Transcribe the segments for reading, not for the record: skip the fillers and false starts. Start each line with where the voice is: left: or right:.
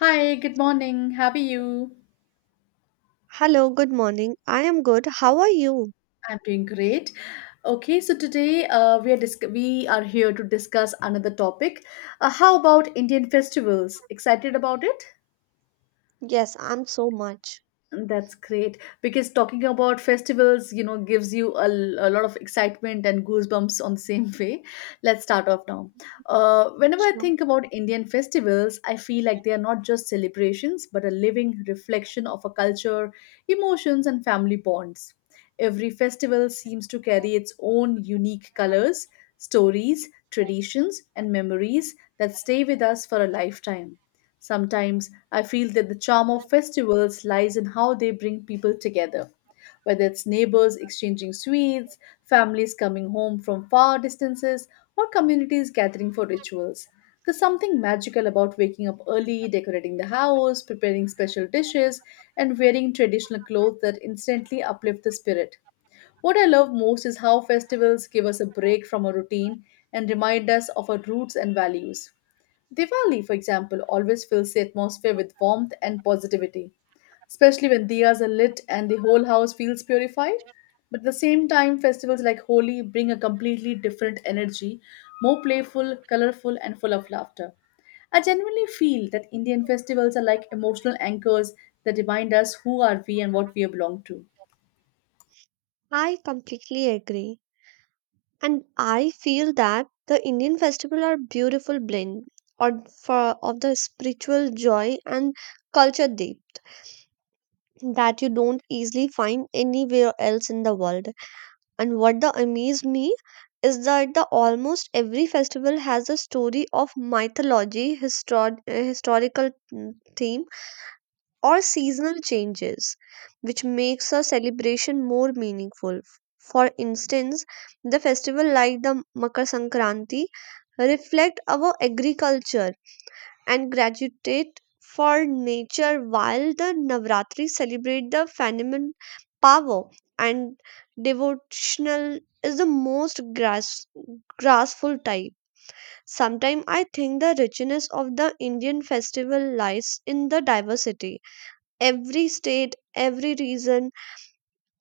left: Hi, good morning. How are you?
right: Hello, good morning. I am good. How are you?
left: I'm doing great. Okay, so today we are disc we are here to discuss another topic. How about Indian festivals? Excited about it?
right: Yes, I'm so much.
left: That's great because talking about festivals, you know, gives you a lot of excitement and goosebumps on the same way. Let's start off now. Whenever I
right: Sure.
left: think about Indian festivals, I feel like they are not just celebrations but a living reflection of a culture, emotions, and family bonds. Every festival seems to carry its own unique colors, stories, traditions, and memories that stay with us for a lifetime. Sometimes I feel that the charm of festivals lies in how they bring people together. Whether it's neighbors exchanging sweets, families coming home from far distances, or communities gathering for rituals. There's something magical about waking up early, decorating the house, preparing special dishes, and wearing traditional clothes that instantly uplift the spirit. What I love most is how festivals give us a break from our routine and remind us of our roots and values. Diwali, for example, always fills the atmosphere with warmth and positivity, especially when diyas are lit and the whole house feels purified. But at the same time, festivals like Holi bring a completely different energy, more playful, colorful, and full of laughter. I genuinely feel that Indian festivals are like emotional anchors that remind us who are we and what we belong to.
right: I completely agree. And I feel that the Indian festival are beautiful blend or for of the spiritual joy and culture deep that you don't easily find anywhere else in the world. And what the amaze me is that the almost every festival has a story of mythology, historical theme or seasonal changes, which makes a celebration more meaningful. For instance, the festival like the Makar Sankranti reflect our agriculture and gratitude for nature, while the Navratri celebrate the phenomenon power and devotional is the most graspful type. Sometimes I think the richness of the Indian festival lies in the diversity. Every state, every region,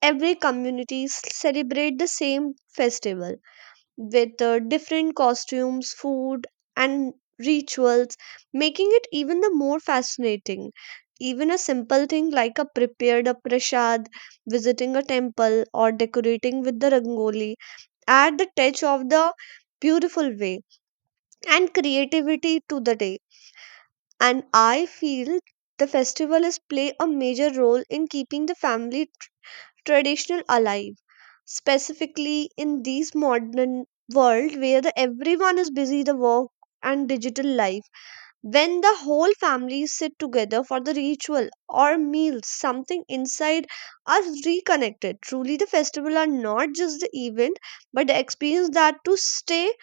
right: every celebrate the same festival with different costumes, food, and rituals, making it even the more fascinating. Even a simple thing like a prepared a prasad, visiting a temple, or decorating with the rangoli add the touch of the beautiful way and creativity to the day. And I feel the festival is play a major role in keeping the family traditional alive, specifically in this modern world where the everyone is busy the work and digital life. When the whole family sit together for the ritual or meals, something inside us reconnected. Truly the festival are not just the event, but the experience that to stay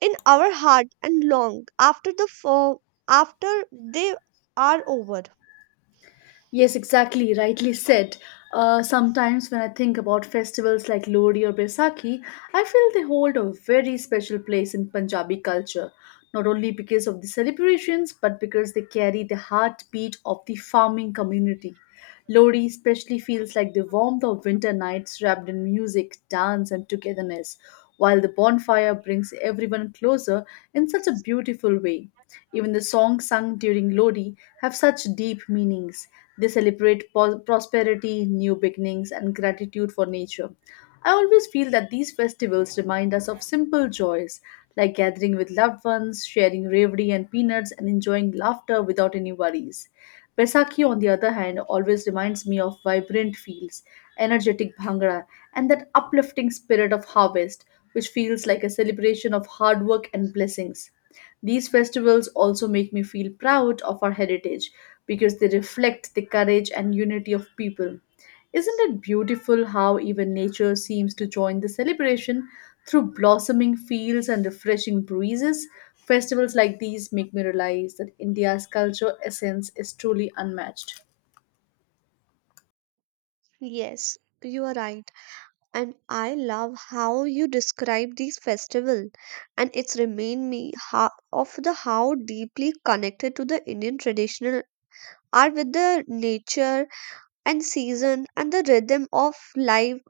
right: in our heart and long after after they are over.
left: Yes, exactly, rightly said. Sometimes when I think about festivals like Lodi or Baisakhi, I feel they hold a very special place in Punjabi culture, not only because of the celebrations, but because they carry the heartbeat of the farming community. Lodi especially feels like the warmth of winter nights wrapped in music, dance, and togetherness, while the bonfire brings everyone closer in such a beautiful way. Even the songs sung during Lodi have such deep meanings they celebrate prosperity, new beginnings, and gratitude for nature. I always feel that these festivals remind us of simple joys like gathering with loved ones, sharing ravi and peanuts, and enjoying laughter without any worries. Besakhi, on the other hand, always reminds me of vibrant fields, energetic bhangra, and that uplifting spirit of harvest, which feels like a celebration of hard work and blessings. These festivals also make me feel proud of our heritage because they reflect the courage and unity of people. Isn't it beautiful how even nature seems to join the celebration through blossoming fields and refreshing breezes? Festivals like these make me realize that India's culture essence is truly unmatched.
right: Yes, you are right, and I love how you describe these festival. And it's remind me how, of the how deeply connected to the Indian traditional are with the nature and season and the rhythm of life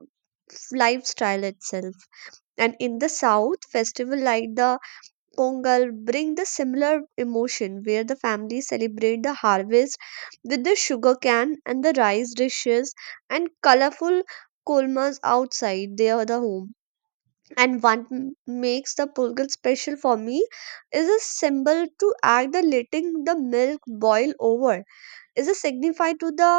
right: lifestyle itself. And in the south, festival like the pongal bring the similar emotion, where the family celebrate the harvest with the sugar cane and the rice dishes and colorful kolmas outside their the home. And makes the purgal special for me is a symbol to act the letting the milk boil over is a signify to the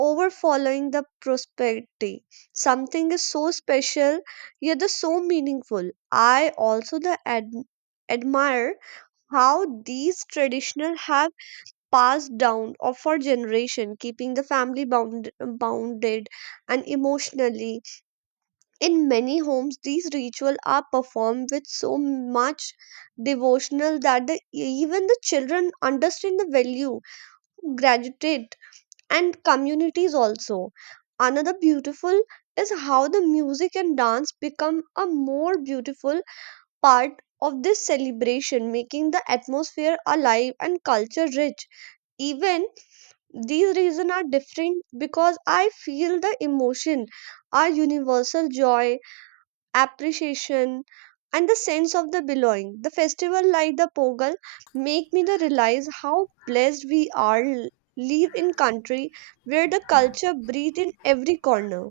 right: over following the prosperity. Something is so special yet the so meaningful. I also admire how these traditional have passed down or for generation, keeping the family bounded and emotionally. In many homes, these rituals are performed with so much devotional that the, even the children understand the value, gratitude, and communities also. Another beautiful is how the music and dance become a more beautiful part of this celebration, making the atmosphere alive and culture rich. Even these reasons are different because I feel the emotion, our universal joy, appreciation and the sense of the belonging. The festival like the Pogal make me to realize how blessed we are live in country where the culture breathe in every corner.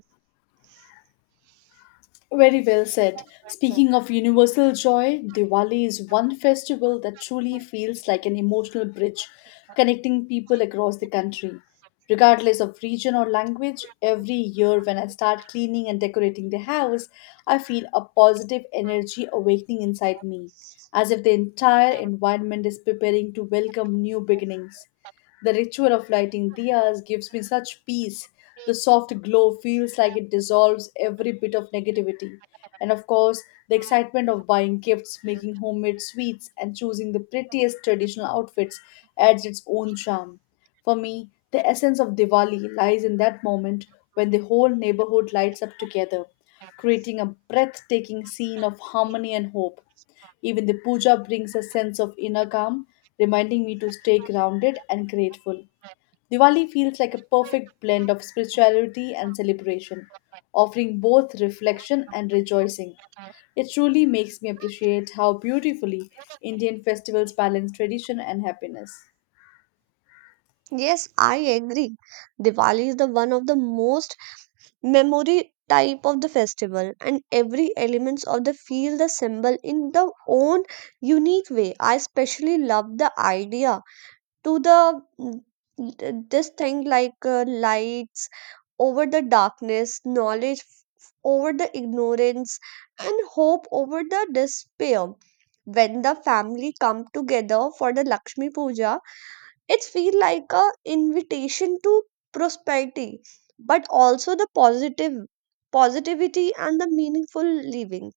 left: Very well said. Speaking of universal joy, Diwali is one festival that truly feels like an emotional bridge connecting people across the country. Regardless of region or language, every year when I start cleaning and decorating the house, I feel a positive energy awakening inside me, as if the entire environment is preparing to welcome new beginnings. The ritual of lighting diyas gives me such peace. The soft glow feels like it dissolves every bit of negativity. And of course, the excitement of buying gifts, making homemade sweets, and choosing the prettiest traditional outfits adds its own charm. For me, the essence of Diwali lies in that moment when the whole neighborhood lights up together, creating a breathtaking scene of harmony and hope. Even the puja brings a sense of inner calm, reminding me to stay grounded and grateful. Diwali feels like a perfect blend of spirituality and celebration, offering both reflection and rejoicing. It truly makes me appreciate how beautifully Indian festivals balance tradition and happiness.
right: Yes, I agree. Diwali is the one of the most memory type of the festival, and every elements of the feel the symbol in the own unique way. I especially love the idea to the mm, this thing like lights over the darkness, knowledge over the ignorance, and hope over the despair. When the family come together for the lakshmi puja, it feel like a invitation to prosperity, but also the positive positivity and the meaningful living.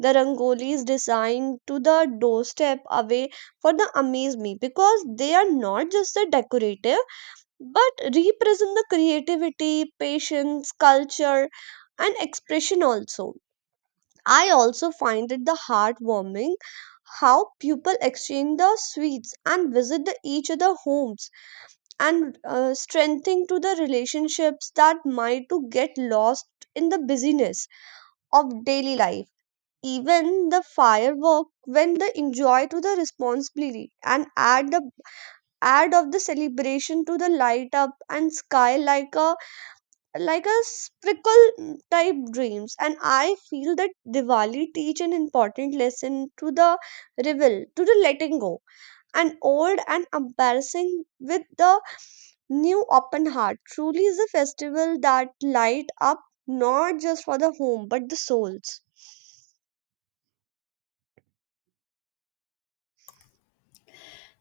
right: The rangolis designed to the doorstep away for the amaze me, because they are not just the decorative but represent the creativity, patience, culture and expression also. I also find it the heartwarming how people exchange the sweets and visit the each other homes, and strengthening to the relationships that might to get lost in the busyness of daily life. Even the firework when the enjoy to the responsibility and add the add of the celebration to the light up and sky like a sprinkle type dreams. And I feel that Diwali teach an important lesson to the revel to the letting go and old and embarrassing with the new open heart. Truly is a festival that light up not just for the home but the souls.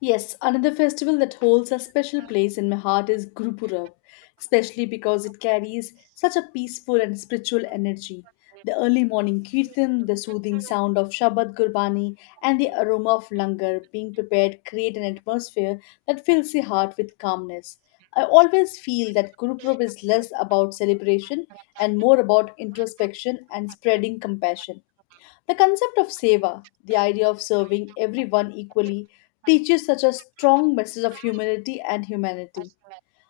left: Yes, another festival that holds a special place in my heart is Gurupurab, especially because it carries such a peaceful and spiritual energy. The early morning kirtan, the soothing sound of Shabad Gurbani, and the aroma of langar being prepared create an atmosphere that fills the heart with calmness. I always feel that Gurupurab is less about celebration and more about introspection and spreading compassion. The concept of seva, the idea of serving everyone equally, teaches such a strong message of humility and humanity.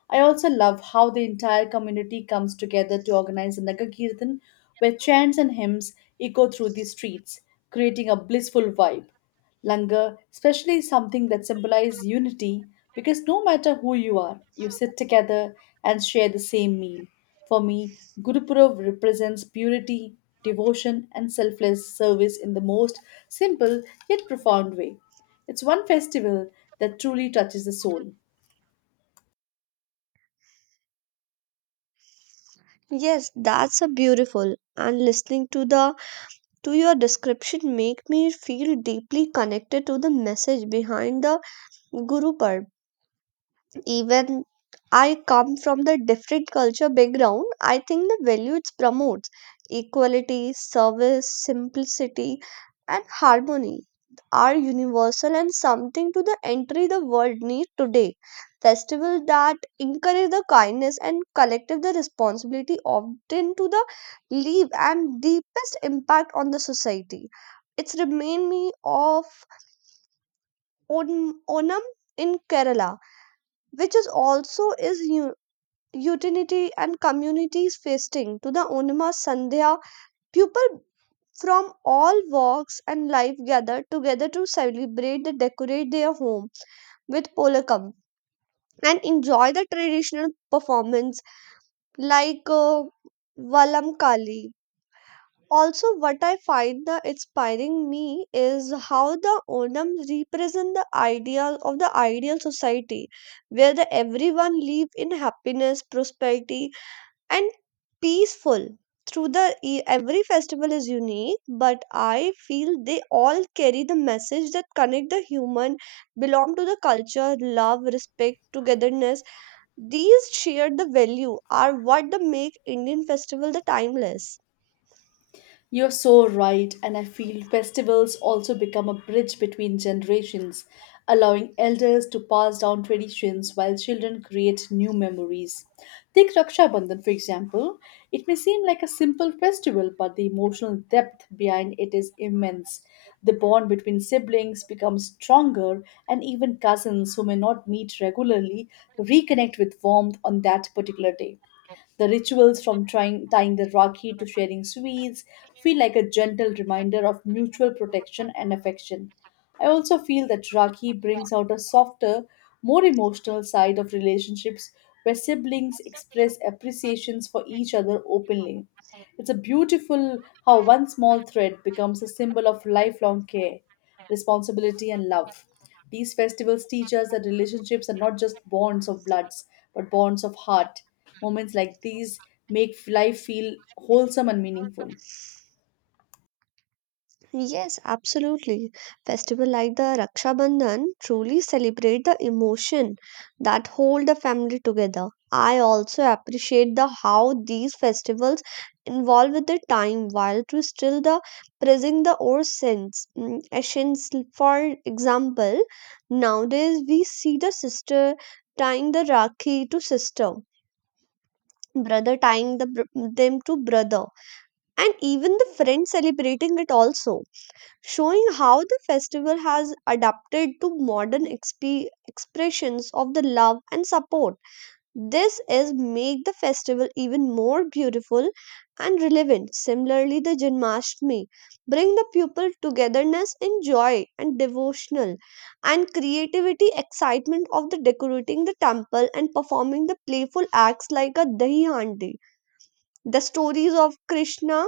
left: I also love how the entire community comes together to organize a Nagar Kirtan, where chants and hymns echo through the streets, creating a blissful vibe. Langar, especially something that symbolizes unity because no matter who you are, you sit together and share the same meal. For me, Gurupurab represents purity, devotion, and selfless service in the most simple yet profound way. It's one festival that truly touches the soul.
right: Yes, that's a beautiful. And listening to the to your description make me feel deeply connected to the message behind the Guru Parv. Even I come from the different culture background, I think the value it promotes, equality, service, simplicity, and harmony, are universal and something to the entry the world need today. Festival that encourage the kindness and collective the responsibility often to the leave and deepest impact on the society. It's remind me of Onam in Kerala, which is also is utility and communities feasting to the Onima Sandhya. People from all walks and life gather together to celebrate and decorate their home with polakam and enjoy the traditional performance like Valam Kali. Also, what I find the inspiring me is how the Onam represent the ideal of the ideal society, where the everyone live in happiness, prosperity, and peaceful through the every festival is unique, but I feel they all carry the message that connect the human belong to the culture, love, respect, togetherness. These shared the value are what the make Indian festival the timeless.
left: You're so right, and I feel festivals also become a bridge between generations, allowing elders to pass down traditions while children create new memories. Take Raksha Bandhan, for example. It may seem like a simple festival, but the emotional depth behind it is immense. The bond between siblings becomes stronger, and even cousins who may not meet regularly reconnect with warmth on that particular day. The rituals from trying, tying the rakhi to sharing sweets feel like a gentle reminder of mutual protection and affection. I also feel that rakhi brings out a softer, more emotional side of relationships where siblings express appreciations for each other openly. It's a beautiful how one small thread becomes a symbol of lifelong care, responsibility, and love. These festivals teach us that relationships are not just bonds of bloods, but bonds of heart. Moments like these make life feel wholesome and meaningful.
right: Yes, absolutely. Festival like the Raksha Bandhan truly celebrate the emotion that hold the family together. I also appreciate the how these festivals involve with the time while to still the praising the old sense essence. For example, nowadays we see the sister tying the rakhi to sister, brother tying the them to brother, and even the friend celebrating it also, showing how the festival has adapted to modern expressions of the love and support. This is make the festival even more beautiful and relevant. Similarly, the janmashtami bring the people togetherness in joy and devotional and creativity, excitement of the decorating the temple and performing the playful acts like a dahi handi. The stories of Krishna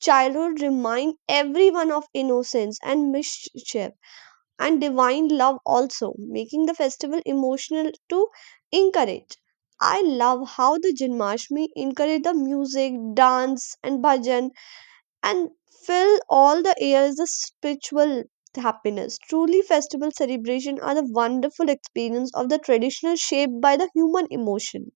right: childhood remind everyone of innocence and mischief and divine love also, making the festival emotional to encourage. I love how the Janmashtami encourage the music, dance and bhajan, and fill all the airs with spiritual happiness. Truly festival celebration are the wonderful experience of the traditional shaped by the human emotion.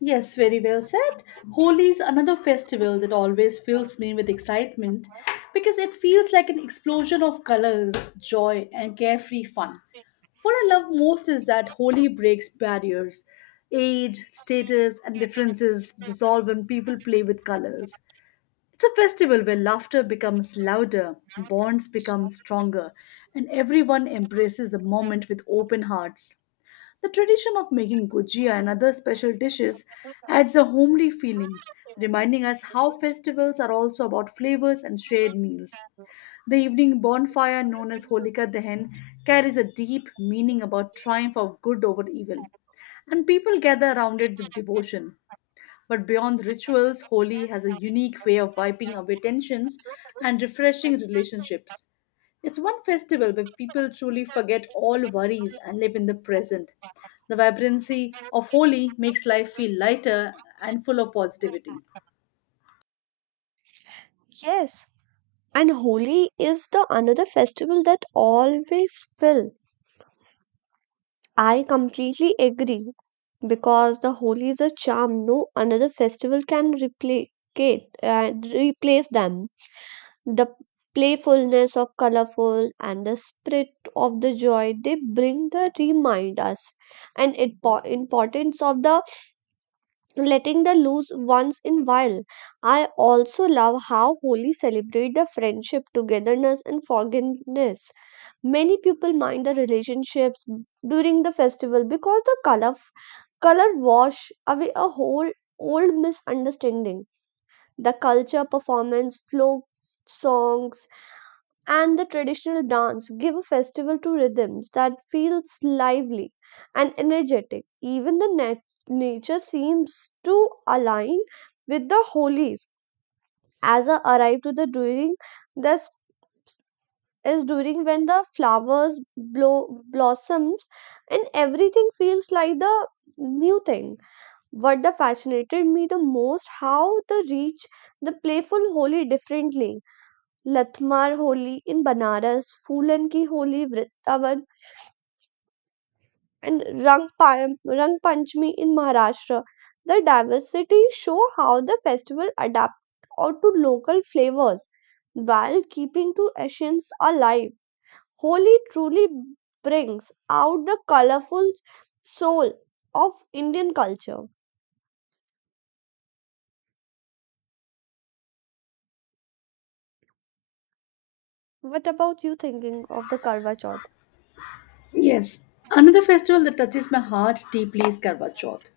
left: Yes, very well said. Holi is another festival that always fills me with excitement because it feels like an explosion of colors, joy, and carefree fun. What I love most is that Holi breaks barriers. Age, status, and differences dissolve when people play with colors. It's a festival where laughter becomes louder, bonds become stronger, and everyone embraces the moment with open hearts. The tradition of making gujia and other special dishes adds a homely feeling, reminding us how festivals are also about flavors and shared meals. The evening bonfire known as Holika Dahan, carries a deep meaning about triumph of good over evil, and people gather around it with devotion, but beyond rituals, Holi has a unique way of wiping away tensions and refreshing relationships. It's one festival where people truly forget all worries and live in the present. The vibrancy of Holi makes life feel lighter and full of positivity.
right: Yes. And Holi is the another festival that always fill. I completely agree, because the Holi is a charm no another festival can replicate replace them. The playfulness of colorful and the spirit of the joy they bring the remind us and it importance of the letting the loose once in while. I also love how Holi celebrate the friendship, togetherness and forgiveness. Many people mind the relationships during the festival, because the color wash away a whole old misunderstanding. The culture, performance, folk songs, and the traditional dance give a festival to rhythms that feels lively and energetic. Even the nature seems to align with the holies. As I arrived to the during the is during when the flowers blow blossoms and everything feels like the new thing. What the fascinated me the most how the reach the playful holi differently, latmar holi in banaras, fulan ki holi vrindavan, and rang panchmi in maharashtra. The diversity show how the festival adapt or to local flavors while keeping to essence alive. Holi truly brings out the colorful soul of Indian culture. What about you thinking of the Karwa Chauth?
left: Yes, another festival that touches my heart deeply is Karwa Chauth,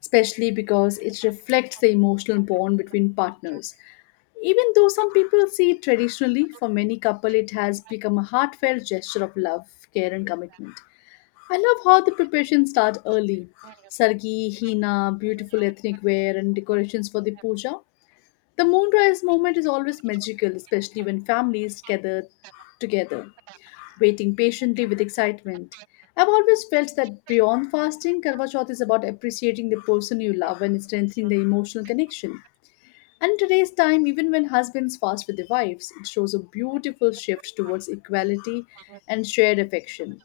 left: especially because it reflects the emotional bond between partners. Even though some people see it traditionally, for many couple it has become a heartfelt gesture of love, care and commitment. I love how the preparations start early. Sargi, Hina, beautiful ethnic wear and decorations for the puja. The moonrise moment is always magical, especially when families gather together waiting patiently with excitement. I've always felt that beyond fasting, Karwa Chauth is about appreciating the person you love and strengthening the emotional connection. And in today's time, even when husbands fast with their wives, it shows a beautiful shift towards equality and shared affection.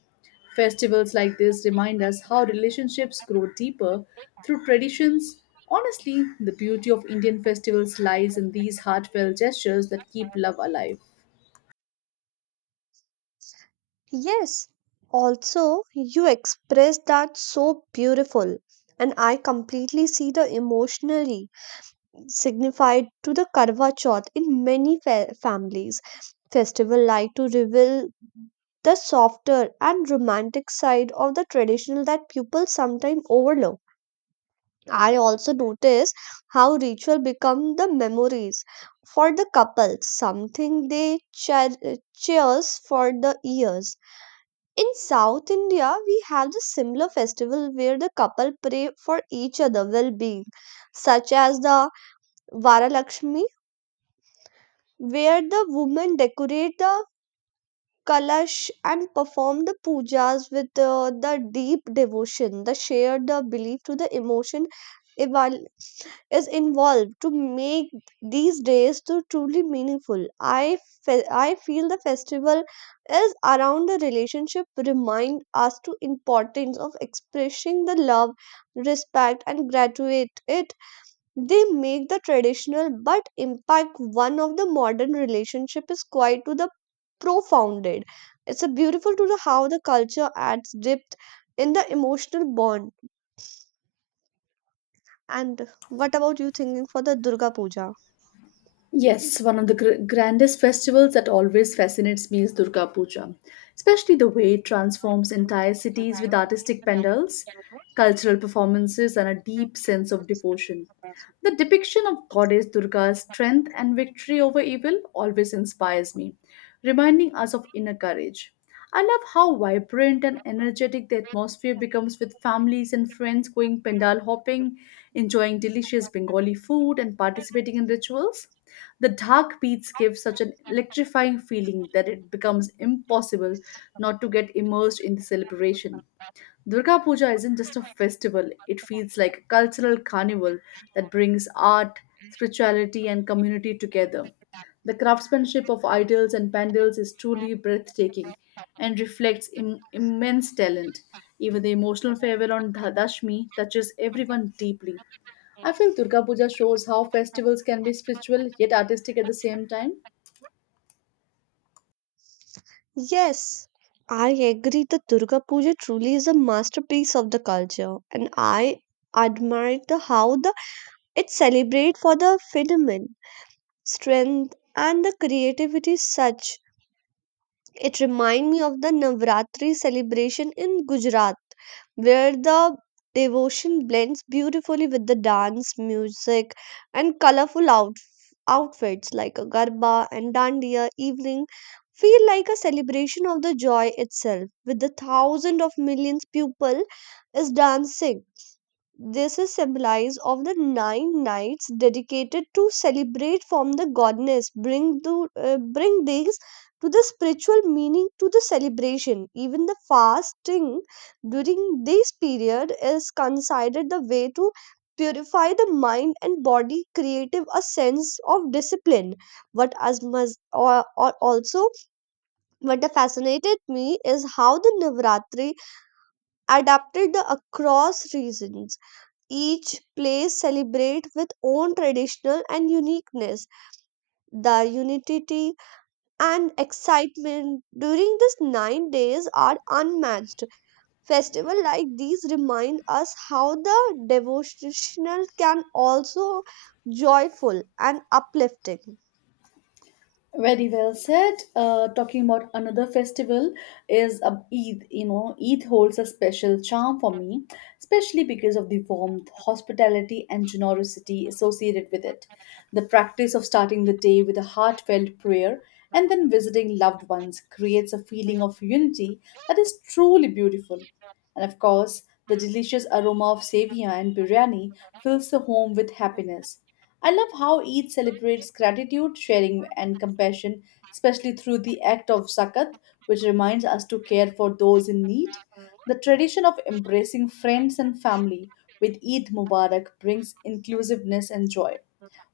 left: Festivals like this remind us how relationships grow deeper through traditions. Honestly, the beauty of Indian festivals lies in these heartfelt gestures that keep love alive.
right: Yes, also you express that so beautiful, and I completely see the emotionally signified to the Karwa Chauth in many families. Festival like to reveal the softer and romantic side of the traditional that people sometimes overlook. I also notice how ritual become the memories for the couple, something they cheers for the years. In South India, we have the similar festival where the couple pray for each other well-being, such as the Varalakshmi, where the women decorate the kalash and perform the pujas with the deep devotion. The shared the belief to the emotion is involved to make these days to truly meaningful. I feel the festival is around the relationship remind us to importance of expressing the love, respect and graduate it. They make the traditional but impact one of the modern relationship is quite to the profounded. It's a beautiful to the how the culture adds depth in the emotional bond. And what about you thinking for the Durga Puja?
left: Yes, one of the grandest festivals that always fascinates me is Durga Puja, especially the way it transforms entire cities with artistic pandals, cultural performances, and a deep sense of devotion. The depiction of Goddess Durga's strength and victory over evil always inspires me, reminding us of inner courage. I love how vibrant and energetic the atmosphere becomes with families and friends going pandal hopping, enjoying delicious Bengali food, and participating in rituals. The dark beats give such an electrifying feeling that it becomes impossible not to get immersed in the celebration. Durga Puja isn't just a festival, it feels like a cultural carnival that brings art, spirituality, and community together. The craftsmanship of idols and pandals is truly breathtaking and reflects immense talent. Even the emotional farewell on Dashmi touches everyone deeply. I feel Durga Puja shows how festivals can be spiritual yet artistic at the same time.
right: Yes, I agree. The Durga Puja truly is a masterpiece of the culture, and I admire the how the it celebrate for the phenomenon, strength and the creativity such. It reminds me of the Navratri celebration in Gujarat, where the devotion blends beautifully with the dance, music, and colorful outfits like a garba and dandiya evening feel like a celebration of the joy itself, with the thousands of millions people is dancing. This is symbolized of the 9 nights dedicated to celebrate from the goddess, bring these to the spiritual meaning to the celebration. Even the fasting during this period is considered the way to purify the mind and body, creative a sense of discipline. What as much or also what fascinated me is how the Navratri adapted the across regions, each place celebrate with own traditional and uniqueness. The unity and excitement during these 9 days are unmatched. Festival like these remind us how the devotional can also joyful and uplifting.
left: Very well said. Talking about another festival is Eid. You know, Eid holds a special charm for me, especially because of the warmth, hospitality, and generosity associated with it. The practice of starting the day with a heartfelt prayer and then visiting loved ones creates a feeling of unity that is truly beautiful. And of course, the delicious aroma of sevia and biryani fills the home with happiness. I love how Eid celebrates gratitude, sharing, and compassion, especially through the act of zakat, which reminds us to care for those in need. The tradition of embracing friends and family with Eid Mubarak brings inclusiveness and joy.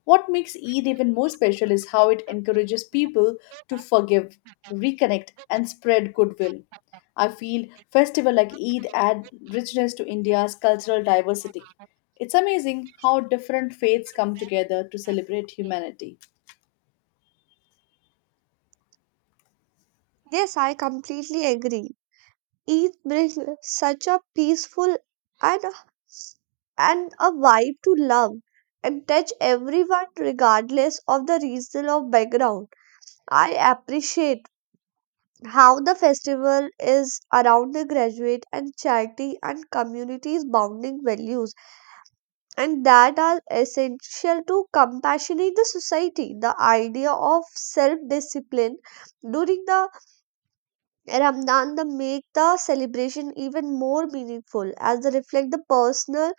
left: What makes Eid even more special is how it encourages people to forgive, reconnect, and spread goodwill. I feel festival like Eid add richness to India's cultural diversity. It's amazing how different faiths come together to celebrate humanity.
right: Yes, I completely agree. It brings such a peaceful and a, and a vibe to love and touch everyone regardless of the region or background. I appreciate how the festival is around the graduate and charity and communities bounding values and that are essential to compassionate the society. The idea of self-discipline during the Ramadan the make the celebration even more meaningful as they reflect the personal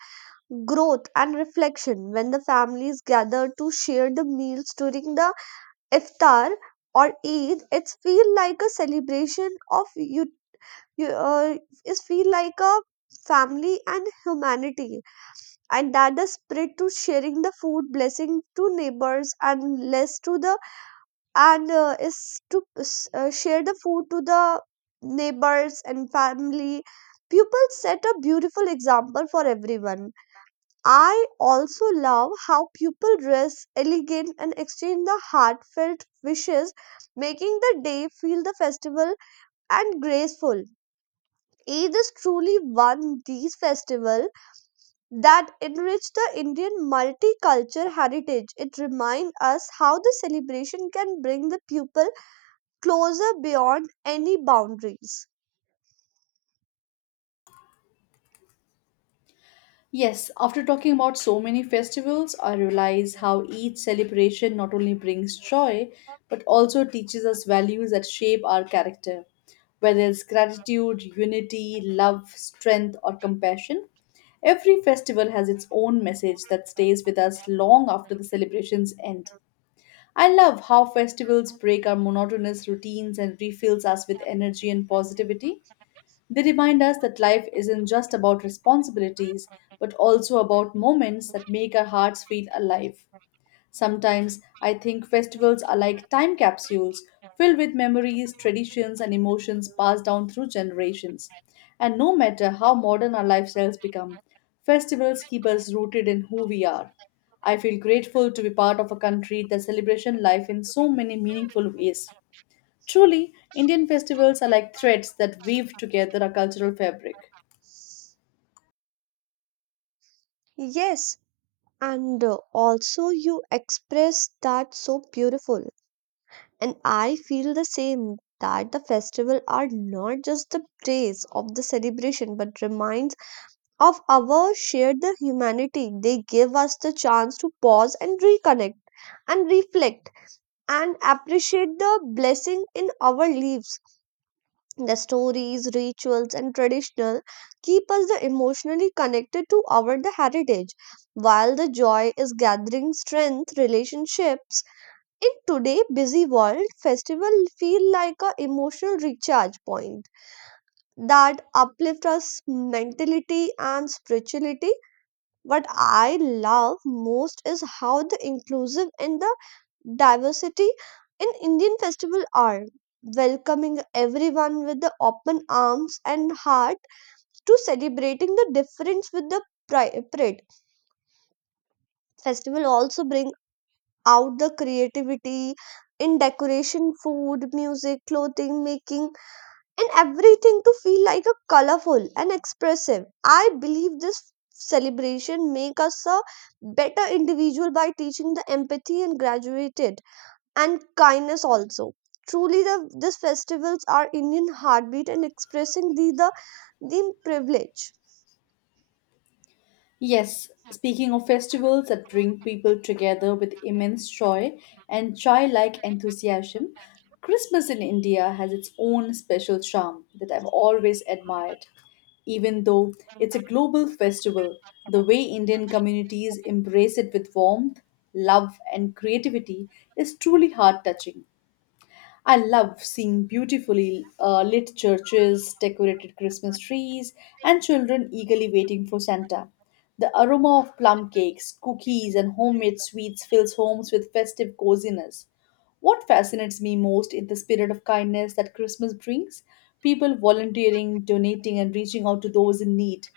right: growth and reflection when the families gather to share the meals during the iftar or Eid. It's feel like a celebration of you, you it feel like a family and humanity, and that the spirit to sharing the food blessing to neighbors and less to the and is to share the food to the neighbors and family pupils set a beautiful example for everyone. I also love how people dress elegant and exchange the heartfelt wishes, making the day feel the festival and graceful. Eid is truly one these festival that enrich the Indian multicultural heritage. It reminds us how the celebration can bring the people closer beyond any boundaries.
left: Yes, after talking about so many festivals, I realize how each celebration not only brings joy but also teaches us values that shape our character. Whether it's gratitude, unity, love, strength, or compassion, every festival has its own message that stays with us long after the celebrations end. I love how festivals break our monotonous routines and refills us with energy and positivity. They remind us that life isn't just about responsibilities, but also about moments that make our hearts feel alive. Sometimes I think festivals are like time capsules filled with memories, traditions, and emotions passed down through generations. And no matter how modern our lifestyles become, festivals keep us rooted in who we are. I feel grateful to be part of a country that celebrates life in so many meaningful ways. Truly, Indian festivals are like threads that weave together our cultural fabric.
right: Yes, and also you express that so beautiful. And I feel the same that the festival are not just the praise of the celebration but reminds of our shared the humanity. They give us the chance to pause and reconnect and reflect and appreciate the blessing in our lives. The stories, rituals, and traditional keep us the emotionally connected to our the heritage. While the joy is gathering strength, relationships in today busy world, festival feel like a emotional recharge point that uplift us mentality and spirituality. What I love most is how the inclusive and the diversity in Indian festival are welcoming everyone with the open arms and heart to celebrating the difference with the pride. Festival also bring out the creativity in decoration, food, music, clothing making, and everything to feel like a colorful and expressive. I believe this celebration make us a better individual by teaching the empathy and graduated and kindness also. Truly, these festivals are Indian heartbeat and expressing the privilege.
left: Yes, speaking of festivals that bring people together with immense joy and childlike enthusiasm, Christmas in India has its own special charm that I've always admired. Even though it's a global festival, the way Indian communities embrace it with warmth, love, and creativity is truly heart touching. I love seeing beautifully lit churches, decorated Christmas trees, and children eagerly waiting for Santa. The aroma of plum cakes, cookies, and homemade sweets fills homes with festive coziness. What fascinates me most is the spirit of kindness that Christmas brings people volunteering, donating, and reaching out to those in need.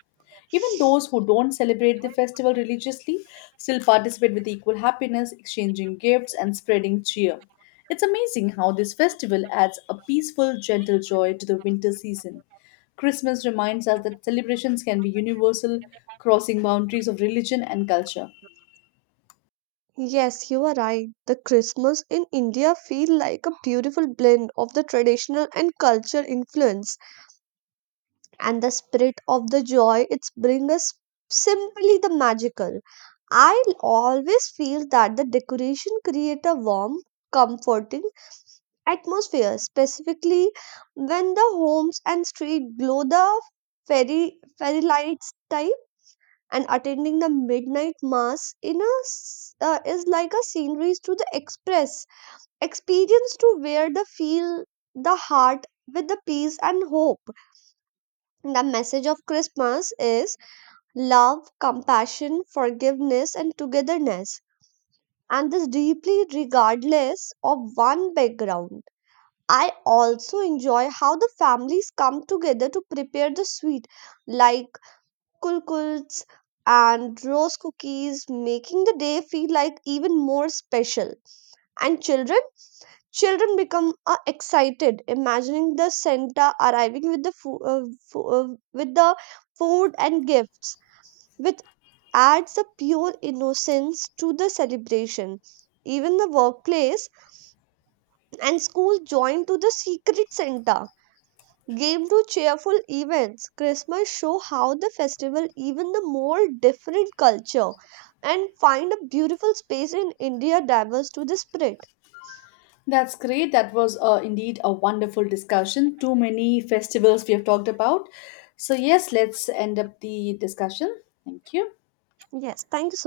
left: Even those who don't celebrate the festival religiously still participate with equal happiness, exchanging gifts and spreading cheer. It's amazing how this festival adds a peaceful, gentle joy to the winter season. Christmas reminds us that celebrations can be universal, crossing boundaries of religion and culture.
right: Yes, you are right. The Christmas in India feel like a beautiful blend of the traditional and cultural influence, and the spirit of the joy it's bring us simply the magical. I always feel that the decoration create a warm, comforting atmosphere, specifically when the homes and street glow the fairy lights type. And attending the midnight mass in is like a scenery to the express experience to where the feel the heart with the peace and hope. The message of Christmas is love, compassion, forgiveness, and togetherness. And this deeply regardless of one background. I also enjoy how the families come together to prepare the sweet, like kulkults and rose cookies, making the day feel like even more special. And children, children become excited, imagining the Santa arriving with fo- uh, with the food and gifts, which adds a pure innocence to the celebration. Even the workplace and school join to the secret Santa game to cheerful events. Christmas show how the festival even the more different culture and find a beautiful space in India diverse to the spirit.
left: That's great. That was indeed a wonderful discussion. Too many festivals we have talked about. So, yes, let's end up the discussion. Thank you.
right: Yes, thank you so.